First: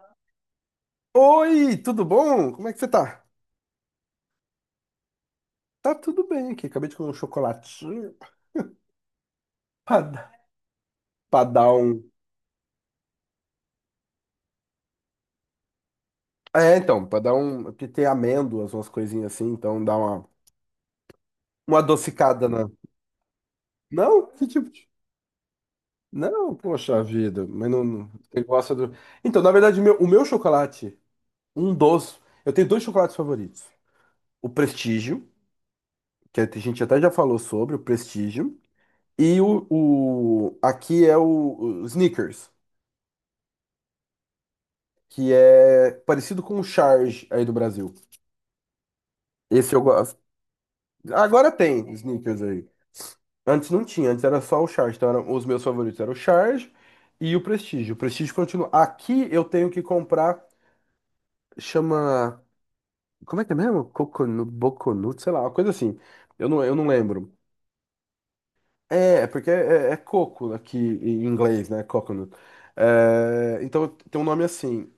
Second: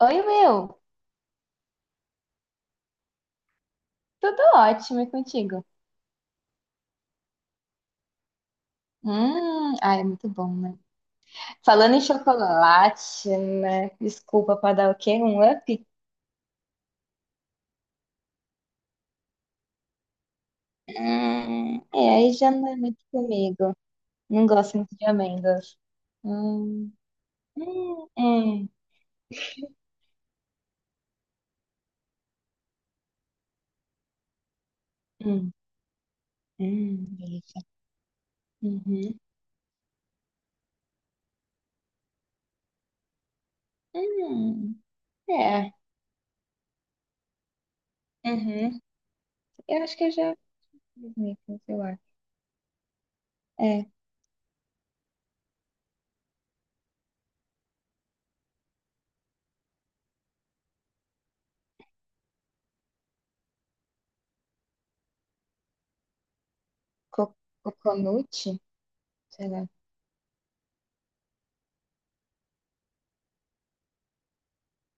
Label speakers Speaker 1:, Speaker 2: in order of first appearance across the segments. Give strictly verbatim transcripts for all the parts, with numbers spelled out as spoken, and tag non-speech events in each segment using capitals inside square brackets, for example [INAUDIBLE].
Speaker 1: Oi, Will.
Speaker 2: Oi, tudo bom? Como é que você tá?
Speaker 1: Tudo ótimo e contigo?
Speaker 2: Tá tudo bem aqui. Acabei de comer um chocolatinho
Speaker 1: Hum,
Speaker 2: pra,
Speaker 1: ai, é muito
Speaker 2: dar
Speaker 1: bom, né?
Speaker 2: pra dar
Speaker 1: Falando em
Speaker 2: um.
Speaker 1: chocolate, né? Desculpa pra dar o quê? Um up?
Speaker 2: É, então, pra dar um. Porque tem amêndoas, umas coisinhas assim, então dá uma,
Speaker 1: Hum,
Speaker 2: uma
Speaker 1: é, aí
Speaker 2: adocicada
Speaker 1: já
Speaker 2: na.
Speaker 1: não é muito comigo.
Speaker 2: Não?
Speaker 1: Não
Speaker 2: Que tipo
Speaker 1: gosto
Speaker 2: de.
Speaker 1: muito de amêndoas.
Speaker 2: Não,
Speaker 1: Hum,
Speaker 2: poxa vida, mas não.
Speaker 1: hum,
Speaker 2: não- Você
Speaker 1: hum,
Speaker 2: gosta do. Então, na verdade, meu- o meu chocolate, um dos. Eu tenho dois chocolates favoritos: o Prestígio,
Speaker 1: hum,
Speaker 2: que a gente até
Speaker 1: hum,
Speaker 2: já falou
Speaker 1: delícia.
Speaker 2: sobre, o Prestígio,
Speaker 1: Uhum,
Speaker 2: e o, o... aqui é o o Snickers.
Speaker 1: hum,
Speaker 2: Que
Speaker 1: é,
Speaker 2: é parecido com o Charge aí do Brasil.
Speaker 1: uhum.
Speaker 2: Esse eu
Speaker 1: Eu acho que eu
Speaker 2: gosto.
Speaker 1: já fiz
Speaker 2: Agora
Speaker 1: micro, sei
Speaker 2: tem
Speaker 1: lá.
Speaker 2: sneakers aí. Antes não
Speaker 1: É,
Speaker 2: tinha, antes era só o Charge. Então eram, os meus favoritos eram o Charge e o Prestige. O Prestige continua. Aqui eu tenho que comprar, chama. Como é que é mesmo? Coconut, Boconut, sei lá, uma coisa assim. Eu não, eu não lembro.
Speaker 1: co coconut,
Speaker 2: É, é
Speaker 1: sei
Speaker 2: porque
Speaker 1: lá.
Speaker 2: é, é é coco aqui em inglês, né? Coconut. É, então tem um nome assim.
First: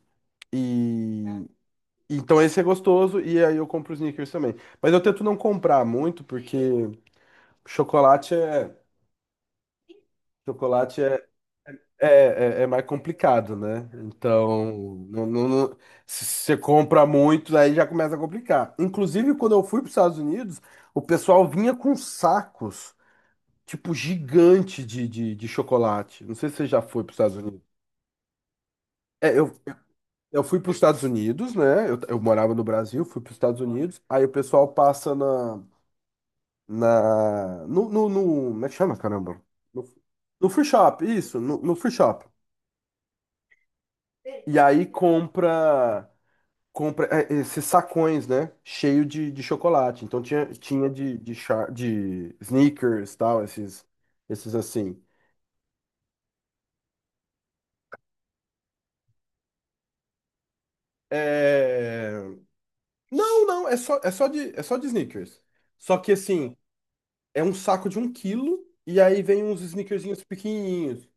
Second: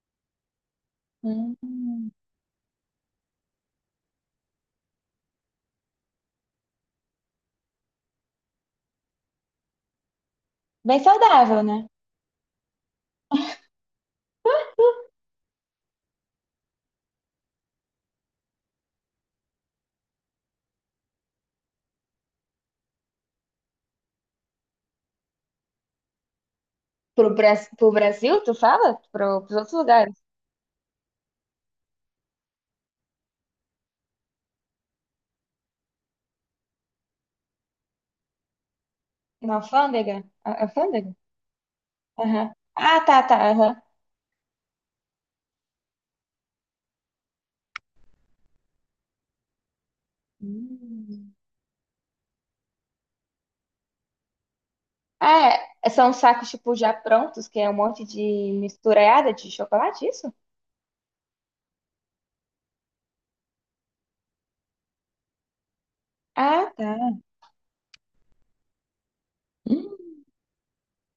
Speaker 2: E
Speaker 1: Hum,
Speaker 2: então esse é gostoso e aí eu compro os Snickers também. Mas eu tento não comprar muito porque chocolate é chocolate
Speaker 1: Bem
Speaker 2: é,
Speaker 1: saudável, né?
Speaker 2: é, é, é mais complicado, né? Então não, não- não- se você compra muito aí já começa a complicar. Inclusive quando eu fui para os Estados Unidos, o pessoal vinha com sacos tipo gigante de, de, de chocolate. Não sei se você já foi para os
Speaker 1: Pro,
Speaker 2: Estados Unidos.
Speaker 1: Bras- pro Brasil, tu fala?
Speaker 2: É,
Speaker 1: Pro,
Speaker 2: eu,
Speaker 1: pros outros lugares.
Speaker 2: eu fui para os Estados Unidos, né? Eu, eu morava no Brasil, fui para os Estados Unidos. Aí o pessoal passa na na, no, no, no- como é que chama, caramba?
Speaker 1: Na
Speaker 2: No,
Speaker 1: alfândega?
Speaker 2: no
Speaker 1: A-
Speaker 2: free shop,
Speaker 1: Alfândega?
Speaker 2: isso, no, no free shop.
Speaker 1: Aham. Ah, tá, tá, aham.
Speaker 2: E aí compra, compra é, esses sacões, né? Cheio de, de chocolate. Então tinha, tinha de,
Speaker 1: Hum.
Speaker 2: de, char- de sneakers, tal, esses, esses assim.
Speaker 1: Ah, é, são sacos, tipo, já prontos, que é um monte de misturada de chocolate, isso?
Speaker 2: É... Não, não, é só, é só de, é só de sneakers. Só que assim,
Speaker 1: Ah, tá.
Speaker 2: é um saco de um quilo e aí vem uns
Speaker 1: Hum.
Speaker 2: sneakerzinhos pequenininhos.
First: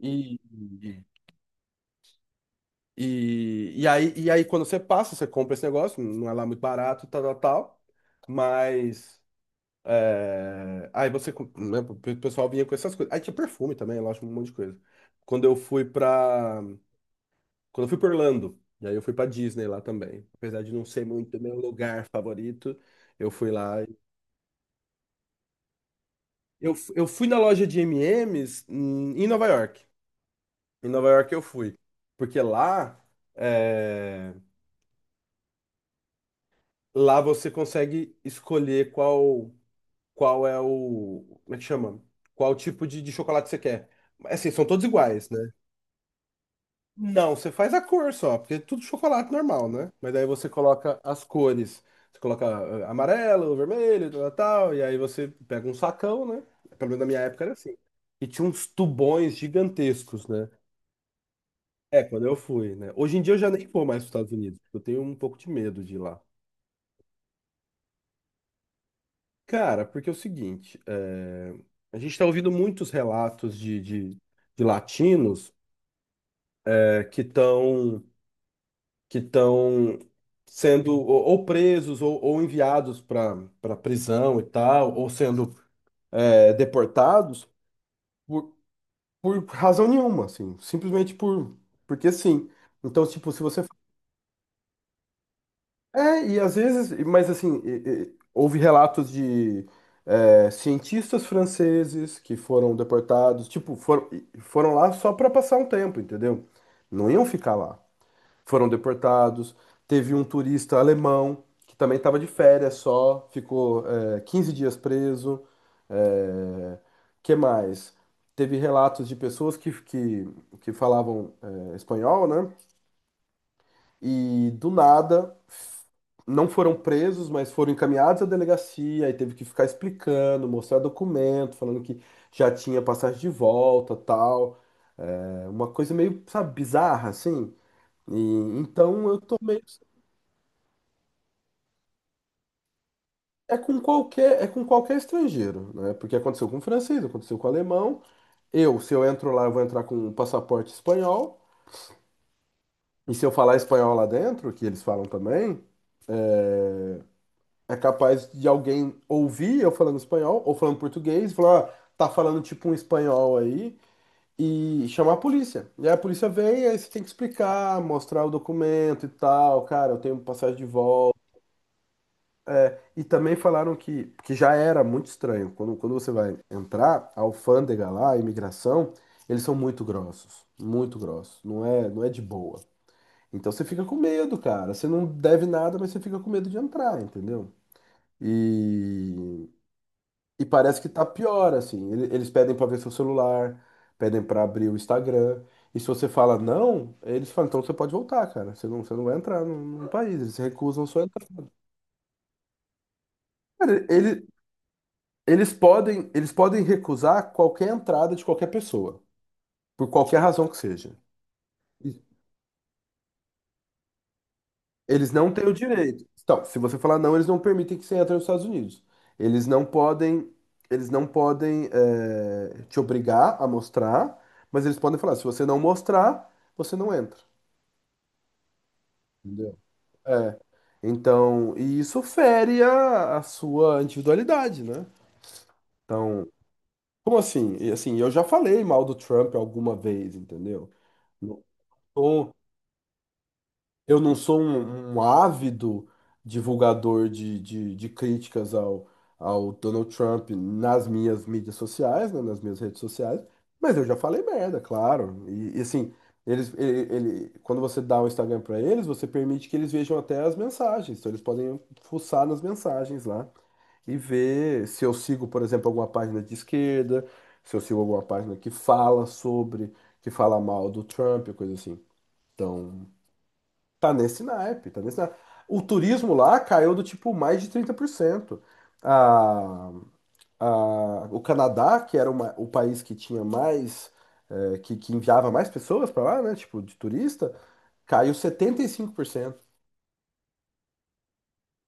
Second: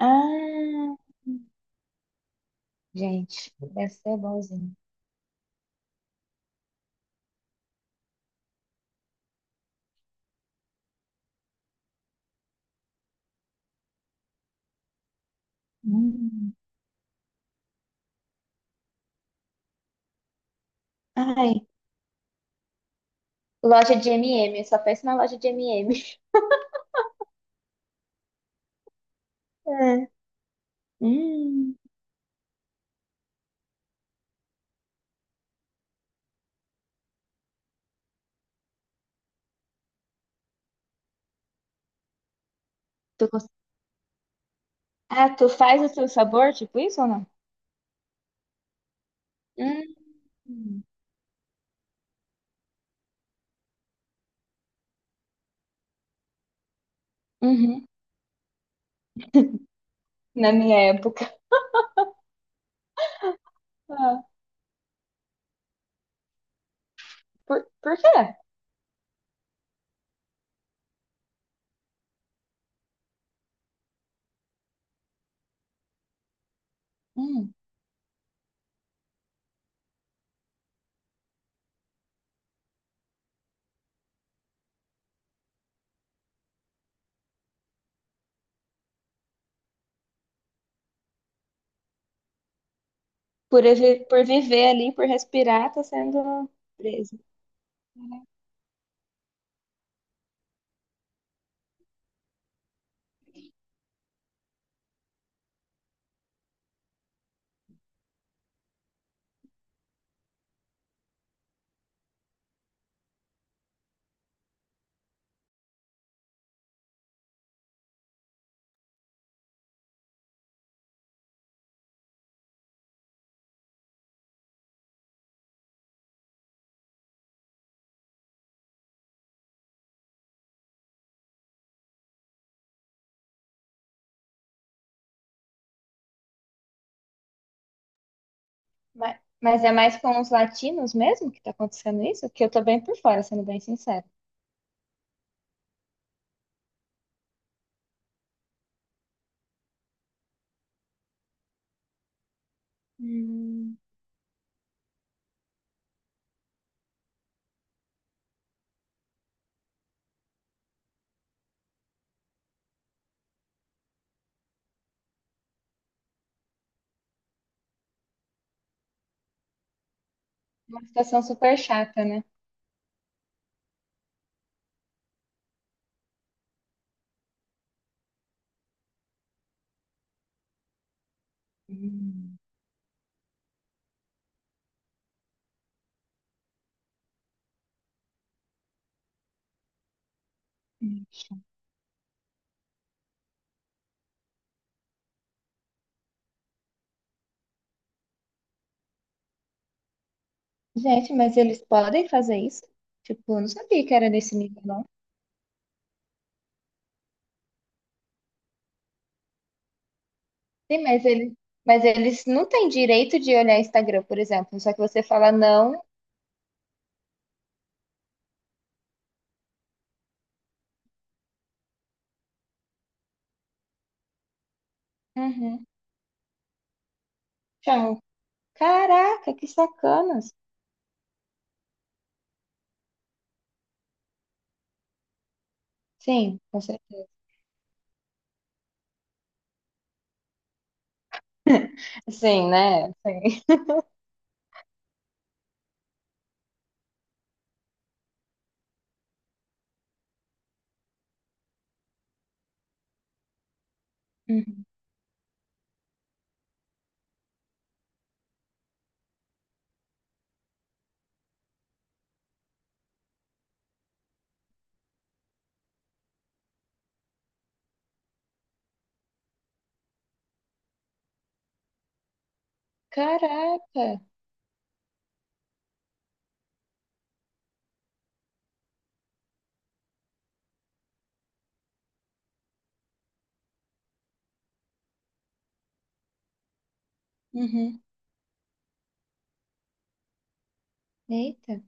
Speaker 2: E,
Speaker 1: Ah, gente,
Speaker 2: E, e,
Speaker 1: deve
Speaker 2: aí,
Speaker 1: ser
Speaker 2: e aí, quando
Speaker 1: bonzinho.
Speaker 2: você passa, você compra esse negócio, não é lá muito barato, tal, tal, tal. Mas. é, aí você. Com- né, o pe- pessoal vinha com essas coisas. Aí tinha perfume também, eu acho um monte de coisa. Quando eu fui
Speaker 1: Hum.
Speaker 2: pra. Quando eu fui pra Orlando, e aí eu fui pra Disney lá também. Apesar de não ser muito
Speaker 1: Ai,
Speaker 2: meu lugar favorito, eu fui lá.
Speaker 1: loja
Speaker 2: e-
Speaker 1: de M e M, eu só penso na loja de M e M.
Speaker 2: Eu, f- eu fui na loja de M e M's em em Nova York.
Speaker 1: É.
Speaker 2: Em Nova York eu
Speaker 1: Hum.
Speaker 2: fui. Porque lá. eh, Lá você consegue escolher qual qual é o, como é que chama? Qual tipo de, de
Speaker 1: Tu cons-
Speaker 2: chocolate você quer. Assim, são todos iguais,
Speaker 1: Ah,
Speaker 2: né?
Speaker 1: tu faz o seu sabor, tipo isso ou não?
Speaker 2: Não, você faz a cor só, porque é tudo chocolate normal, né?
Speaker 1: Hum.
Speaker 2: Mas daí você coloca as cores. Você coloca eh, amarelo, vermelho, tal, tal, e aí você pega um sacão, né? Pelo menos na minha época era assim.
Speaker 1: Uhum.
Speaker 2: E tinha uns tubões gigantescos, né?
Speaker 1: Na minha época.
Speaker 2: É, quando eu fui, né? Hoje em dia eu já nem vou mais para os
Speaker 1: Ah,
Speaker 2: Estados Unidos, porque eu tenho um pouco de medo de ir lá.
Speaker 1: por, por quê?
Speaker 2: Cara, porque é o seguinte, é, A gente está ouvindo muitos relatos de, de, de latinos é, que
Speaker 1: Hum.
Speaker 2: estão que estão sendo ou, ou presos ou, ou enviados para para prisão e tal, ou sendo é, deportados por, por razão nenhuma, assim, simplesmente por porque sim. Então, tipo, se você.
Speaker 1: Por, evi- por viver ali, por respirar, tá
Speaker 2: É, e
Speaker 1: sendo
Speaker 2: às vezes,
Speaker 1: preso.
Speaker 2: mas assim, e- e- houve relatos de é, cientistas franceses que foram deportados, tipo, foram, foram lá só para passar um tempo, entendeu? Não iam ficar lá. Foram deportados. Teve um turista alemão que também estava de férias só, ficou é, quinze dias preso. É, que mais? Teve relatos de pessoas que, que, que falavam é, espanhol, né? E do nada, não foram presos, mas foram encaminhados à delegacia e teve que ficar explicando, mostrar documento, falando que já tinha passagem de volta, tal. É uma coisa meio, sabe, bizarra assim. E então
Speaker 1: Mas,
Speaker 2: eu tô meio.
Speaker 1: mas é mais com os latinos mesmo que tá acontecendo isso? Que eu tô bem por fora, sendo
Speaker 2: é
Speaker 1: bem
Speaker 2: com
Speaker 1: sincero.
Speaker 2: qualquer é com qualquer estrangeiro, né? Porque aconteceu com o francês, aconteceu com o alemão. Eu, se eu entro lá, eu vou entrar com um passaporte espanhol. E se eu falar
Speaker 1: Hum.
Speaker 2: espanhol lá dentro, que eles falam também, é capaz de alguém ouvir eu falando espanhol ou falando português, e falar: "Ah, tá falando tipo um espanhol aí", e chamar a polícia. E aí a polícia vem, aí você tem que explicar, mostrar o documento e tal, cara, eu tenho passagem de
Speaker 1: Uma
Speaker 2: volta.
Speaker 1: situação super chata, né?
Speaker 2: E também falaram que, que já era muito estranho, quando, quando você vai entrar, a alfândega lá, a imigração, eles são muito grossos, muito grossos, não é, não é de
Speaker 1: Hum.
Speaker 2: boa. Então você fica com medo, cara, você não deve nada, mas você fica com medo de entrar, entendeu? E E parece que tá pior, assim. Ele- Eles pedem pra ver seu celular, pedem pra abrir o Instagram. E se você fala não, eles falam, então você pode voltar, cara. Você não, você não vai entrar no, no país. Eles recusam sua
Speaker 1: Gente, mas
Speaker 2: entrada.
Speaker 1: eles podem fazer isso? Tipo, eu não sabia
Speaker 2: Cara,
Speaker 1: que era
Speaker 2: ele-
Speaker 1: nesse nível, não.
Speaker 2: eles podem, eles podem recusar qualquer entrada de qualquer pessoa, por qualquer razão que
Speaker 1: Sim,
Speaker 2: seja.
Speaker 1: mas eles, mas eles não têm direito de olhar Instagram, por exemplo. Só que você
Speaker 2: Eles não
Speaker 1: fala
Speaker 2: têm o
Speaker 1: não.
Speaker 2: direito. Então, se você falar não, eles não permitem que você entre nos Estados Unidos. Eles não podem, eles não podem eh, te obrigar a mostrar, mas eles podem falar, se você não
Speaker 1: Uhum.
Speaker 2: mostrar, você não entra.
Speaker 1: Chama. Caraca, que
Speaker 2: Entendeu?
Speaker 1: sacana.
Speaker 2: É. Então, e isso fere a, a sua individualidade, né? Então,
Speaker 1: Sim, com certeza.
Speaker 2: como assim? E, assim, eu já falei mal do Trump alguma vez, entendeu? Não,
Speaker 1: Sim, né? Sim.
Speaker 2: eu não sou um, um ávido divulgador de, de, de críticas ao, ao Donald Trump nas minhas mídias sociais, né, nas minhas redes sociais, mas eu já falei merda,
Speaker 1: Uhum.
Speaker 2: claro. E, e, assim, eles, ele, ele- quando você dá o Instagram para eles, você permite que eles vejam até as mensagens, então eles podem fuçar nas mensagens lá e ver se eu sigo, por exemplo, alguma página de esquerda, se eu sigo alguma página que fala sobre, que fala mal do Trump, coisa assim. Então.
Speaker 1: Caraca!
Speaker 2: Tá nesse naipe, tá nesse naipe. O turismo lá caiu do tipo mais de trinta por cento. A, a, o Canadá, que era uma- o país que tinha mais, eh, que, que enviava mais pessoas para lá, né, tipo, de turista,
Speaker 1: Uhum.
Speaker 2: caiu setenta e cinco por cento.
Speaker 1: Eita.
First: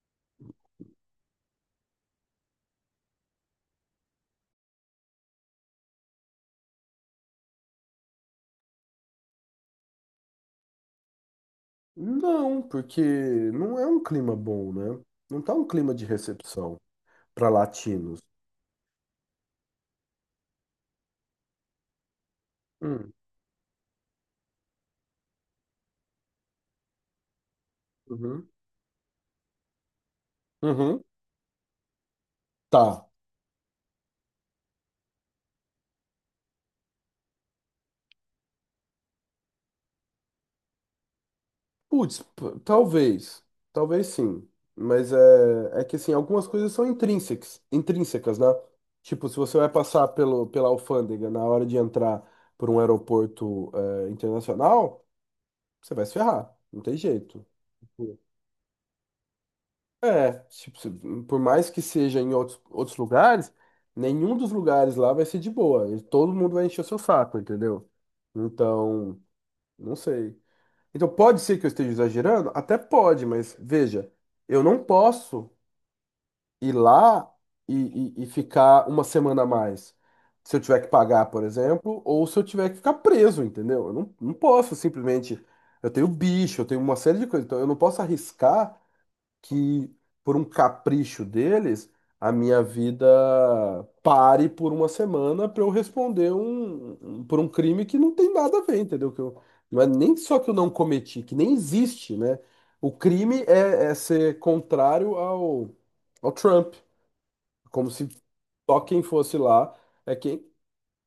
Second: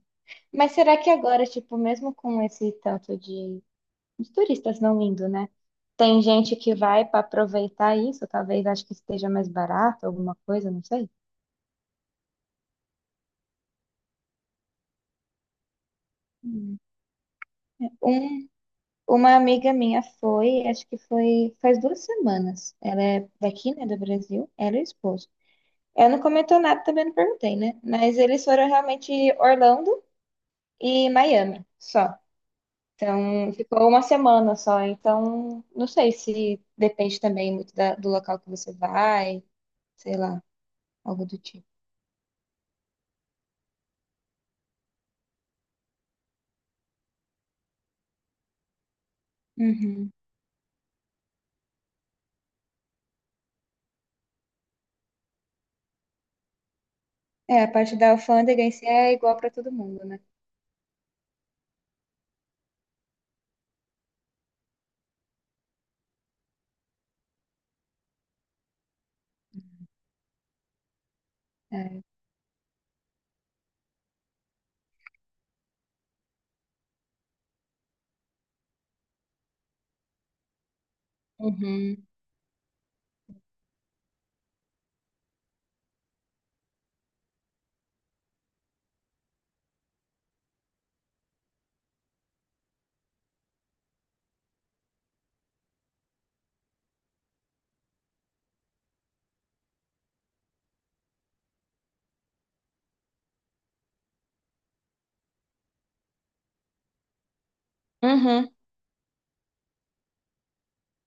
Speaker 1: Mas será que agora, tipo, mesmo com esse tanto de, de turistas não indo, né? Tem gente que vai para aproveitar isso, talvez acho que esteja mais barato, alguma coisa, não sei.
Speaker 2: Não, porque não é um clima bom, né? Não tá um clima de recepção
Speaker 1: Hum.
Speaker 2: para latinos.
Speaker 1: Um, uma amiga minha foi, acho que foi faz duas semanas. Ela
Speaker 2: Hum,
Speaker 1: é daqui, né, do Brasil. Ela e o esposo. Ela não comentou nada, também não perguntei, né? Mas eles
Speaker 2: uhum,
Speaker 1: foram realmente Orlando
Speaker 2: uhum,
Speaker 1: e Miami, só.
Speaker 2: tá.
Speaker 1: Então, ficou uma semana só. Então, não sei se depende também muito da- do local que você vai, sei lá, algo do tipo.
Speaker 2: Putz, p- talvez. Talvez sim. Mas é, é que assim, algumas coisas são intrínsecas, intrínsecas, né? Tipo, se você vai passar
Speaker 1: Uhum.
Speaker 2: pelo, pela alfândega na hora de entrar por um aeroporto é, internacional, você vai se ferrar. Não tem jeito.
Speaker 1: É, a parte da
Speaker 2: Tipo,
Speaker 1: alfândega em si é igual para todo mundo, né?
Speaker 2: É, tipo, se- por mais que seja em outros, outros lugares, nenhum dos lugares lá vai ser de boa. E todo mundo vai encher o seu saco, entendeu? Então, não sei. Então, pode ser que eu esteja
Speaker 1: É.
Speaker 2: exagerando? Até pode, mas veja, eu não posso ir lá e, e- e ficar uma semana a mais. Se eu tiver que pagar, por exemplo,
Speaker 1: Uhum.
Speaker 2: ou se eu tiver que ficar preso, entendeu? Eu não, não posso simplesmente. Eu tenho bicho, eu tenho uma série de coisas, então eu não posso arriscar que, por um capricho deles, a minha vida pare por uma semana para eu responder um, um- por um crime que não tem nada a ver, entendeu? Que eu, não é nem só que eu não cometi, que nem existe, né? O crime é, é ser contrário ao, ao, Trump, como se
Speaker 1: Uhum.
Speaker 2: só quem fosse lá é quem,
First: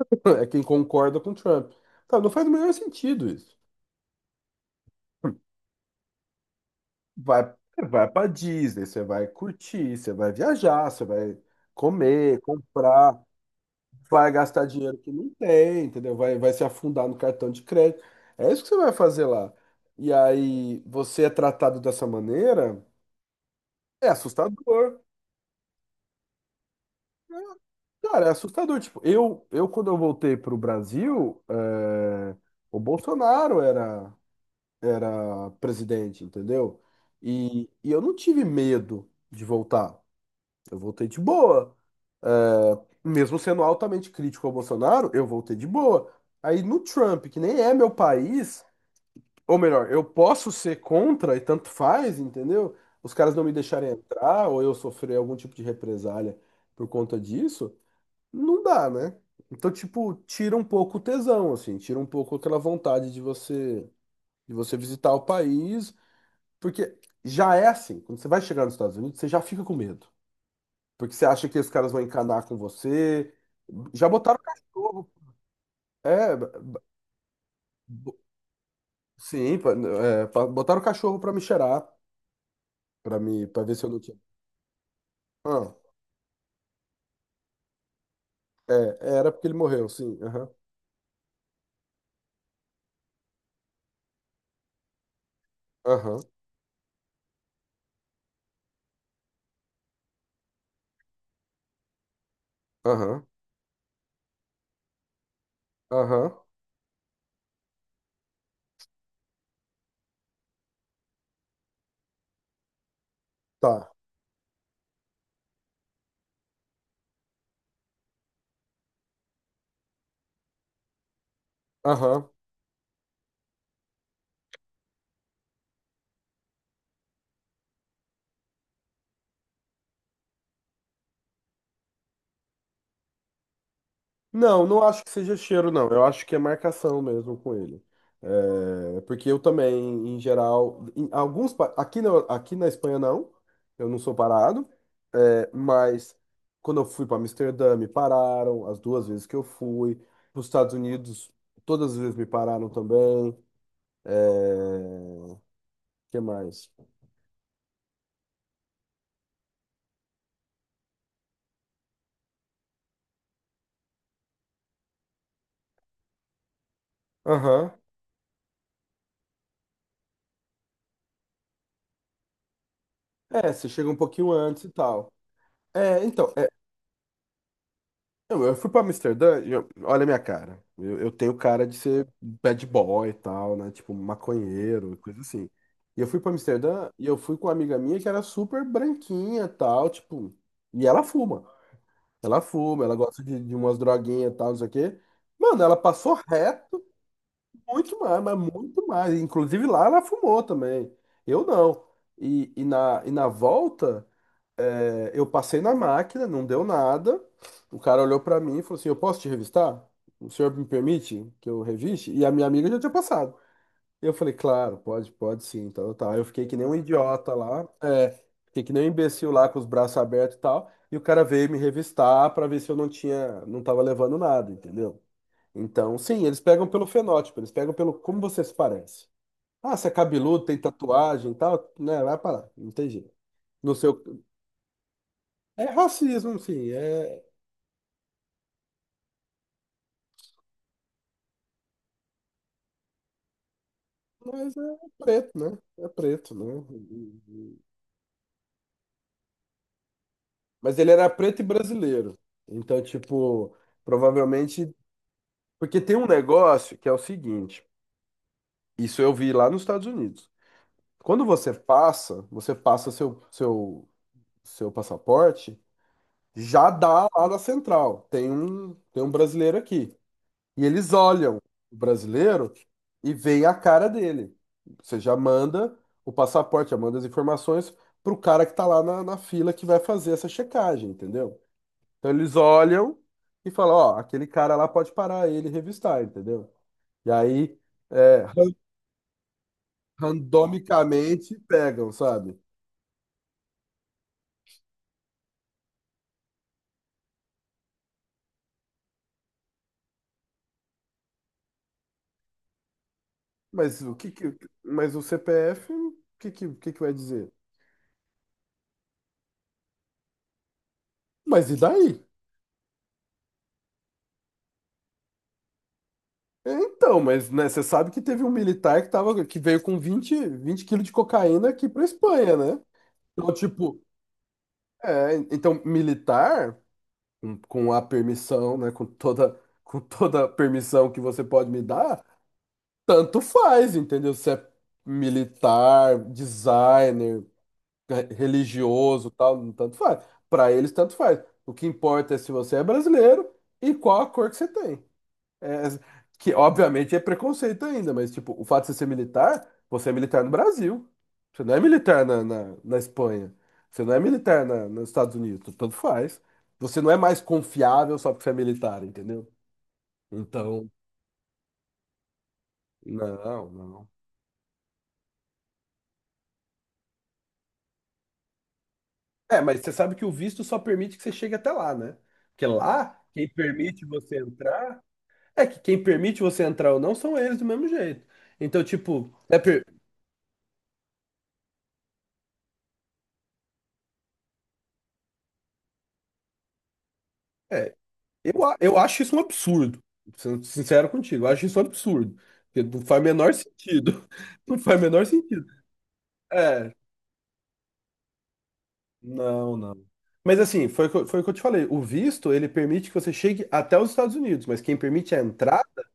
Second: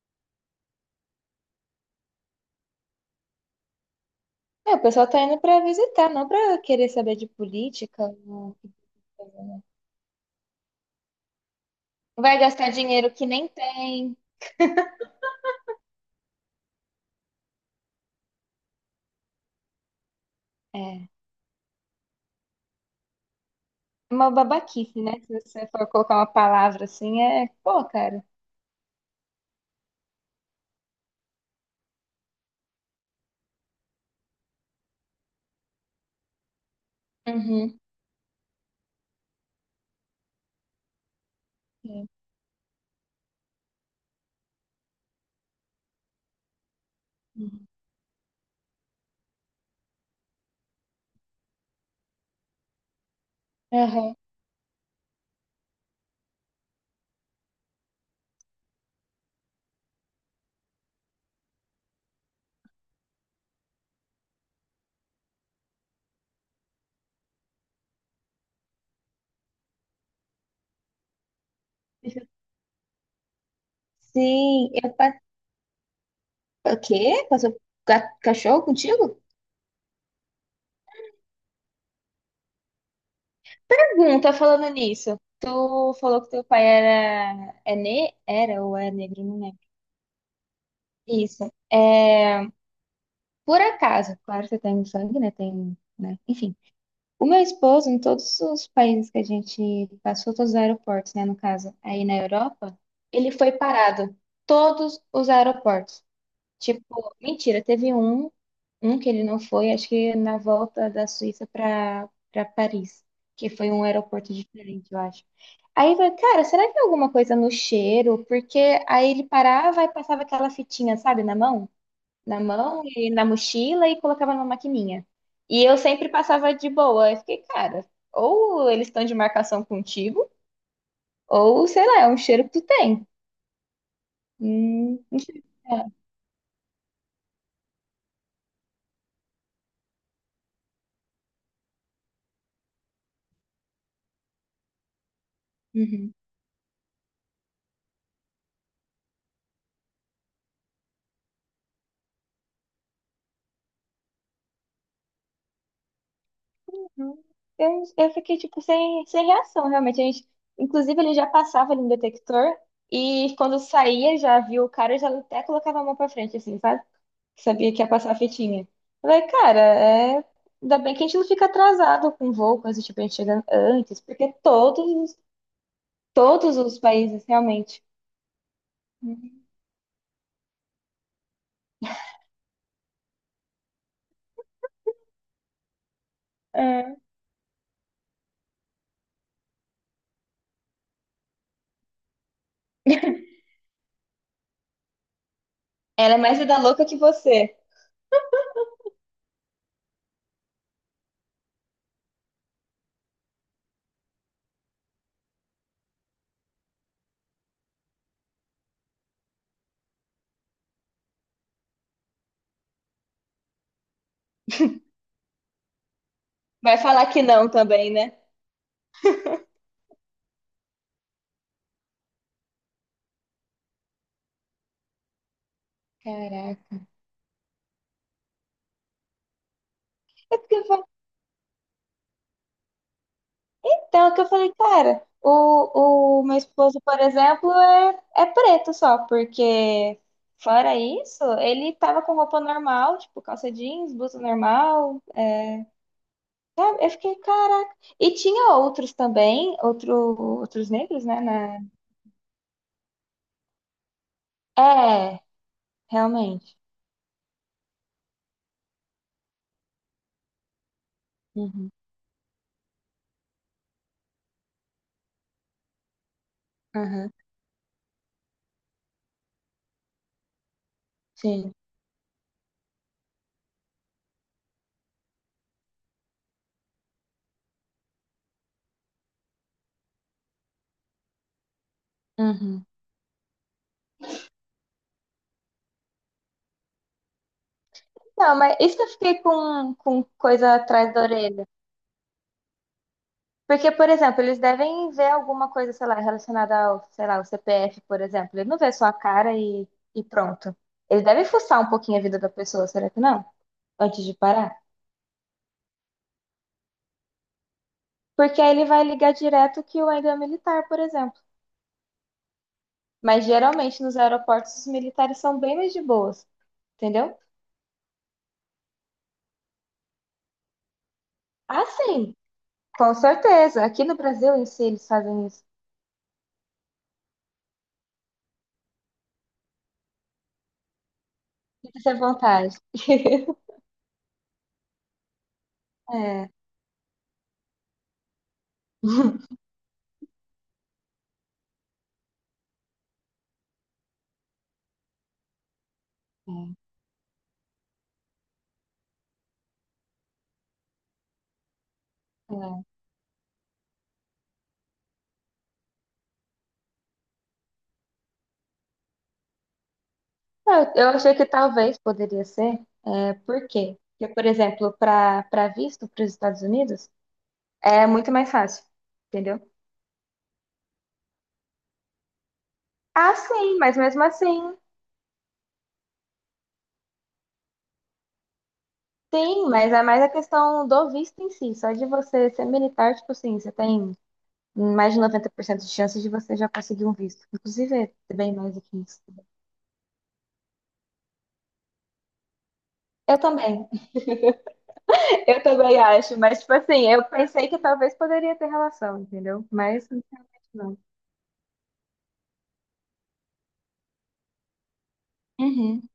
Speaker 2: [LAUGHS] é quem concorda com o Trump. Tá, não faz o menor sentido isso.
Speaker 1: É, o pessoal tá indo para visitar, não para querer saber de
Speaker 2: Vai,
Speaker 1: política,
Speaker 2: vai para
Speaker 1: não.
Speaker 2: Disney, você vai curtir, você vai viajar, você vai
Speaker 1: Vai
Speaker 2: comer,
Speaker 1: gastar dinheiro
Speaker 2: comprar,
Speaker 1: que nem tem.
Speaker 2: vai gastar dinheiro que não tem, entendeu? Vai, vai se afundar no cartão de crédito. É isso que você vai fazer lá. E aí
Speaker 1: É.
Speaker 2: você é tratado dessa maneira, é
Speaker 1: É uma
Speaker 2: assustador.
Speaker 1: babaquice, né? Se você for colocar uma palavra assim, é. Pô, cara.
Speaker 2: Cara, é assustador. Tipo, eu, eu quando eu voltei pro Brasil, é, o Bolsonaro era, era presidente, entendeu? E,
Speaker 1: Uhum.
Speaker 2: e eu não tive medo de voltar. Eu voltei de boa.
Speaker 1: É.
Speaker 2: É, mesmo sendo altamente crítico ao Bolsonaro, eu voltei de boa. Aí no Trump, que nem
Speaker 1: Uhum.
Speaker 2: é meu país, ou melhor, eu posso ser contra e tanto faz, entendeu? Os caras não me deixarem
Speaker 1: Aham.
Speaker 2: entrar, ou eu sofrer algum tipo de represália por conta disso, não dá, né? Então, tipo, tira um pouco o tesão, assim, tira um pouco aquela vontade de você, de você visitar o país, porque já é assim, quando você vai chegar nos Estados Unidos, você já fica com medo. Porque você acha que os caras vão encanar com você. Já botaram
Speaker 1: Sim, eu
Speaker 2: cachorro.
Speaker 1: passei.
Speaker 2: É, b-
Speaker 1: O quê? Passou ga- cachorro contigo?
Speaker 2: sim, pa- é, pa- botaram cachorro pra me cheirar, pra me, para ver se eu não tinha.
Speaker 1: Pergunta falando nisso.
Speaker 2: Ah,
Speaker 1: Tu falou que teu pai era é ne... era ou é
Speaker 2: é,
Speaker 1: negro,
Speaker 2: era
Speaker 1: não
Speaker 2: porque ele
Speaker 1: lembro.
Speaker 2: morreu, sim. Aham,
Speaker 1: Isso. É. Por acaso, claro que tem sangue, né? Tem, né?
Speaker 2: aham,
Speaker 1: Enfim. O meu esposo, em todos os países que a gente passou, todos os aeroportos, né? No caso, aí na Europa,
Speaker 2: aham,
Speaker 1: ele foi parado. Todos os aeroportos.
Speaker 2: aham.
Speaker 1: Tipo, mentira, teve um, um que ele não foi, acho que na volta da Suíça para para Paris, que foi um
Speaker 2: Tá.
Speaker 1: aeroporto diferente, eu acho. Aí eu falei, cara, será que é alguma coisa no cheiro? Porque aí ele parava e passava aquela fitinha, sabe, na mão,
Speaker 2: Aham.
Speaker 1: na mão e na mochila e colocava numa maquininha. E eu sempre passava de boa. Eu fiquei, cara, ou eles estão de marcação contigo, ou sei lá, é um cheiro que tu tem.
Speaker 2: Não, não
Speaker 1: Hum,
Speaker 2: acho que
Speaker 1: não
Speaker 2: seja
Speaker 1: sei.
Speaker 2: cheiro, não.
Speaker 1: É.
Speaker 2: Eu acho que é marcação mesmo com ele. É, porque eu também, em geral, em alguns, pa- aqui na, aqui na Espanha não, eu não sou parado, é,
Speaker 1: Uhum.
Speaker 2: mas quando eu fui para Amsterdã me pararam, as duas vezes que eu fui, para os Estados Unidos todas as vezes me pararam também. O que mais?
Speaker 1: Hum, Eu, eu fiquei, tipo, sem, sem reação, realmente. A gente, inclusive, ele já passava ali no detector e quando saía, já viu o cara, já até colocava a mão pra frente, assim, sabe? Que sabia
Speaker 2: Aham.
Speaker 1: que ia passar a fitinha. Eu falei, cara, é... ainda bem que a gente não fica atrasado com voo, coisa tipo, a gente chega
Speaker 2: É, você chega um
Speaker 1: antes,
Speaker 2: pouquinho
Speaker 1: porque
Speaker 2: antes e tal.
Speaker 1: todos,
Speaker 2: É, então, é,
Speaker 1: todos os países, realmente.
Speaker 2: Eu, eu fui pra Amsterdã, e eu- olha a minha cara. Eu, eu tenho cara de ser bad boy e tal, né? Tipo, maconheiro, coisa assim. E eu fui pra Amsterdã
Speaker 1: É.
Speaker 2: e eu fui com uma amiga minha que era super branquinha e tal, tipo. E ela fuma. Ela fuma, ela gosta de, de umas droguinhas e tal, não sei o quê. Mano, ela passou
Speaker 1: Ela é mais vida
Speaker 2: reto
Speaker 1: louca que você.
Speaker 2: muito mais, mas muito mais. Inclusive lá ela fumou também. Eu não. E, e, na, e na volta. É, eu passei na máquina, não deu nada. O cara olhou pra mim e falou assim: eu posso te revistar? O senhor me permite que eu reviste? E a minha amiga já tinha passado. Eu falei: claro, pode, pode sim. Então tá. Eu fiquei que nem um
Speaker 1: Vai falar que
Speaker 2: idiota
Speaker 1: não
Speaker 2: lá,
Speaker 1: também,
Speaker 2: é,
Speaker 1: né?
Speaker 2: fiquei que nem um imbecil lá com os braços abertos e tal. E o cara veio me revistar pra ver se eu não tinha, não tava levando nada, entendeu? Então, sim, eles pegam
Speaker 1: Caraca.
Speaker 2: pelo fenótipo, eles pegam pelo como você se parece. Ah, você é
Speaker 1: É
Speaker 2: cabeludo,
Speaker 1: porque
Speaker 2: tem tatuagem e tal, né? Vai parar, não tem jeito. No seu,
Speaker 1: Então, é o que eu falei, cara,
Speaker 2: é
Speaker 1: o, o meu
Speaker 2: racismo, sim,
Speaker 1: esposo, por
Speaker 2: é,
Speaker 1: exemplo, é, é preto só, porque fora isso, ele tava com roupa normal, tipo calça jeans, blusa
Speaker 2: mas é
Speaker 1: normal,
Speaker 2: preto, né? É preto, né?
Speaker 1: sabe? Eu fiquei,
Speaker 2: E- e-
Speaker 1: caraca. E tinha outros também, outro, outros
Speaker 2: Mas ele
Speaker 1: negros,
Speaker 2: era
Speaker 1: né?
Speaker 2: preto e
Speaker 1: na-
Speaker 2: brasileiro. Então, tipo, provavelmente.
Speaker 1: É,
Speaker 2: Porque tem um
Speaker 1: realmente.
Speaker 2: negócio que é o seguinte: isso eu vi lá nos Estados Unidos. Quando você
Speaker 1: Uhum,
Speaker 2: passa, você passa seu, seu, seu passaporte, já dá
Speaker 1: aham,
Speaker 2: lá na central. Tem um, tem um brasileiro aqui. E eles olham
Speaker 1: sim.
Speaker 2: o brasileiro e veem a cara dele. Você já manda o passaporte, já manda as informações para o cara que está lá na, na fila que vai fazer essa checagem, entendeu? Então eles
Speaker 1: Uhum.
Speaker 2: olham e falam, ó, aquele cara lá pode parar ele e revistar, entendeu? E aí, é,
Speaker 1: Não,
Speaker 2: ran-
Speaker 1: mas isso que eu fiquei com, com coisa atrás da
Speaker 2: randomicamente
Speaker 1: orelha.
Speaker 2: pegam, sabe?
Speaker 1: Porque, por exemplo, eles devem ver alguma coisa, sei lá, relacionada ao, sei lá, ao C P F, por exemplo. Ele não vê só a cara e, e pronto. Eles devem fuçar um pouquinho a vida da pessoa, será que não?
Speaker 2: Mas o
Speaker 1: Antes
Speaker 2: que,
Speaker 1: de
Speaker 2: que-
Speaker 1: parar.
Speaker 2: mas o C P F, o que, que, o que que vai dizer?
Speaker 1: Porque aí ele vai ligar direto que o ainda é militar, por exemplo.
Speaker 2: Mas e daí?
Speaker 1: Mas geralmente nos aeroportos os militares são bem mais de boas,
Speaker 2: É, então,
Speaker 1: entendeu?
Speaker 2: mas né, você sabe que teve um militar que, tava, que veio com vinte vinte quilos de cocaína
Speaker 1: Ah,
Speaker 2: aqui para
Speaker 1: sim,
Speaker 2: Espanha, né?
Speaker 1: com
Speaker 2: Então,
Speaker 1: certeza.
Speaker 2: tipo,
Speaker 1: Aqui no Brasil em si eles
Speaker 2: é,
Speaker 1: fazem isso.
Speaker 2: então, militar, com, com a permissão, né? Com toda, com toda a permissão que você pode me
Speaker 1: Fique à
Speaker 2: dar,
Speaker 1: vontade. [LAUGHS]
Speaker 2: tanto faz, entendeu? Se é militar,
Speaker 1: É.
Speaker 2: designer, re- religioso, tal, tanto faz. Para eles, tanto faz. O que importa é se você é brasileiro e qual a cor que você tem. É, que
Speaker 1: [LAUGHS]
Speaker 2: obviamente é preconceito ainda, mas tipo, o fato de você ser militar, você é militar no Brasil. Você não é militar na, na,
Speaker 1: É.
Speaker 2: na Espanha. Você não é militar na, nos Estados Unidos. Tanto faz. Você não é mais confiável só porque você é militar, entendeu? Então,
Speaker 1: É, eu achei que talvez poderia ser, é, por
Speaker 2: não,
Speaker 1: quê?
Speaker 2: não.
Speaker 1: Porque, por exemplo, para para visto para os Estados Unidos, é muito mais fácil, entendeu?
Speaker 2: É, mas você sabe que o visto só permite que você chegue até lá, né? Porque lá,
Speaker 1: Ah,
Speaker 2: quem
Speaker 1: sim, mas
Speaker 2: permite
Speaker 1: mesmo
Speaker 2: você
Speaker 1: assim,
Speaker 2: entrar. É que quem permite você entrar ou não são eles do mesmo jeito. Então, tipo, é,
Speaker 1: sim,
Speaker 2: per-
Speaker 1: mas é mais a questão do visto em si, só de você ser militar, tipo assim, você tem mais de noventa por cento de chances de você já conseguir um visto.
Speaker 2: é,
Speaker 1: Inclusive, é bem
Speaker 2: eu,
Speaker 1: mais
Speaker 2: a-
Speaker 1: do que
Speaker 2: eu
Speaker 1: isso.
Speaker 2: acho isso um absurdo, sendo sincero contigo, eu acho isso um absurdo, porque não faz o
Speaker 1: Eu
Speaker 2: menor
Speaker 1: também,
Speaker 2: sentido, [LAUGHS] não faz o menor
Speaker 1: [LAUGHS] eu
Speaker 2: sentido.
Speaker 1: também acho, mas, tipo
Speaker 2: É,
Speaker 1: assim, eu pensei que talvez poderia ter relação, entendeu?
Speaker 2: não, não.
Speaker 1: Mas, realmente
Speaker 2: Mas assim,
Speaker 1: não.
Speaker 2: foi, o que eu- foi o que eu te falei, o visto, ele permite que você chegue até os Estados Unidos, mas quem permite a entrar
Speaker 1: Uhum.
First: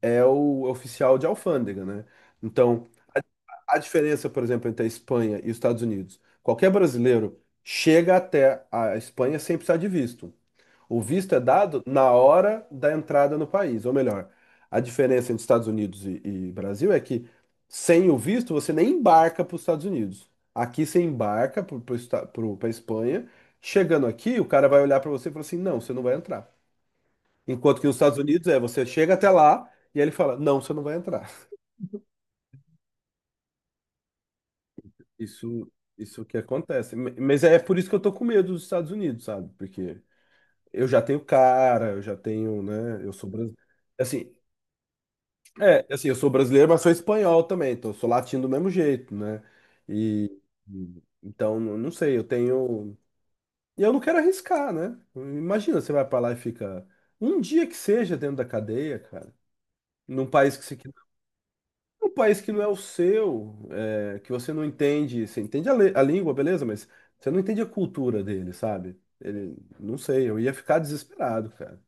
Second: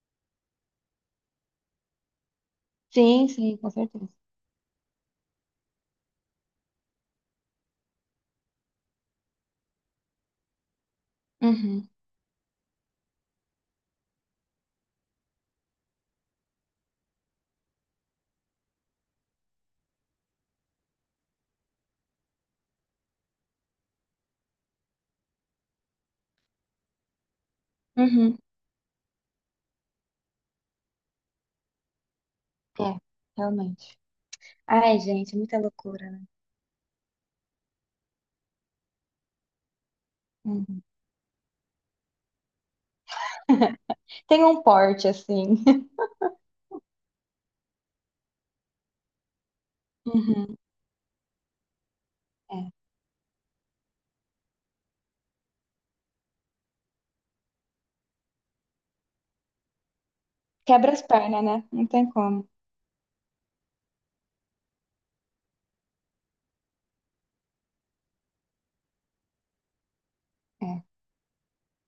Speaker 2: é o oficial de alfândega, né? Então,
Speaker 1: Sim, sim, com
Speaker 2: a
Speaker 1: certeza.
Speaker 2: diferença, por exemplo, entre a Espanha e os Estados Unidos, qualquer brasileiro chega até a Espanha sem precisar de visto. O visto é dado
Speaker 1: Uhum.
Speaker 2: na hora da entrada no país, ou melhor, a diferença entre Estados Unidos e, e Brasil é que sem o visto você nem embarca para os Estados Unidos. Aqui você embarca para a Espanha. Chegando aqui, o cara vai olhar para você e falar assim: não, você não vai entrar. Enquanto que nos Estados
Speaker 1: Uhum.
Speaker 2: Unidos é você chega até lá e aí ele fala: não, você não vai entrar.
Speaker 1: É, realmente. Ai, gente, é muita
Speaker 2: Isso,
Speaker 1: loucura, né?
Speaker 2: isso que acontece. M- Mas é por isso que eu tô com medo dos Estados Unidos, sabe? Porque
Speaker 1: Uhum.
Speaker 2: eu já tenho cara, eu já tenho, né? Eu sou brasileiro. Assim,
Speaker 1: Tem um porte assim.
Speaker 2: é,
Speaker 1: [LAUGHS]
Speaker 2: assim, eu sou brasileiro, mas sou espanhol também, então eu sou latino do mesmo jeito, né? E
Speaker 1: Uhum.
Speaker 2: e- então, n- não sei, eu
Speaker 1: É,
Speaker 2: tenho. E eu não quero arriscar, né? Imagina, você vai pra lá e fica um dia que seja dentro da cadeia, cara, num país que você... que-
Speaker 1: quebra as pernas, né? Não
Speaker 2: um
Speaker 1: tem
Speaker 2: país
Speaker 1: como.
Speaker 2: que não é o seu, é, que você não entende, você entende a, le- a língua, beleza, mas você não entende a cultura dele, sabe? Ele, não sei, eu ia ficar
Speaker 1: É,
Speaker 2: desesperado, cara.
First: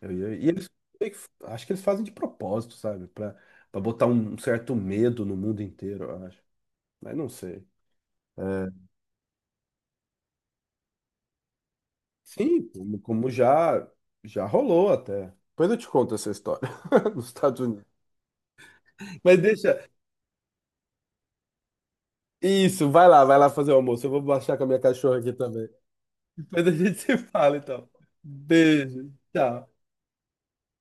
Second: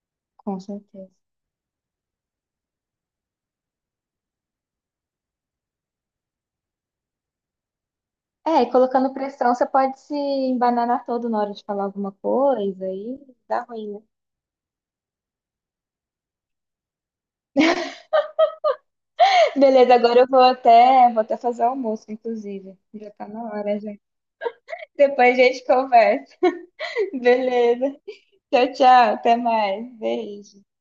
Speaker 2: Eu ia- E
Speaker 1: com
Speaker 2: eles,
Speaker 1: certeza.
Speaker 2: meio que- acho que eles fazem de propósito, sabe? Pra, pra botar um um certo medo no mundo inteiro, eu acho. Mas não sei.
Speaker 1: É, e
Speaker 2: É,
Speaker 1: colocando pressão, você pode se embananar todo na hora de falar alguma
Speaker 2: sim,
Speaker 1: coisa
Speaker 2: como,
Speaker 1: e
Speaker 2: como
Speaker 1: dá
Speaker 2: já,
Speaker 1: ruim, né?
Speaker 2: já rolou até. Depois eu te conto essa história [LAUGHS] nos Estados Unidos. Mas
Speaker 1: [LAUGHS]
Speaker 2: deixa.
Speaker 1: Beleza, agora eu vou até, vou até fazer almoço, inclusive.
Speaker 2: Isso, vai
Speaker 1: Já
Speaker 2: lá,
Speaker 1: tá
Speaker 2: vai
Speaker 1: na
Speaker 2: lá fazer o
Speaker 1: hora, já.
Speaker 2: almoço. Eu vou baixar com a minha cachorra aqui
Speaker 1: Depois a gente
Speaker 2: também.
Speaker 1: conversa.
Speaker 2: Depois a gente [LAUGHS]
Speaker 1: [LAUGHS]
Speaker 2: se fala, então.
Speaker 1: Beleza. Tchau,
Speaker 2: Beijo.
Speaker 1: tchau. Até
Speaker 2: Tchau.
Speaker 1: mais. Beijo.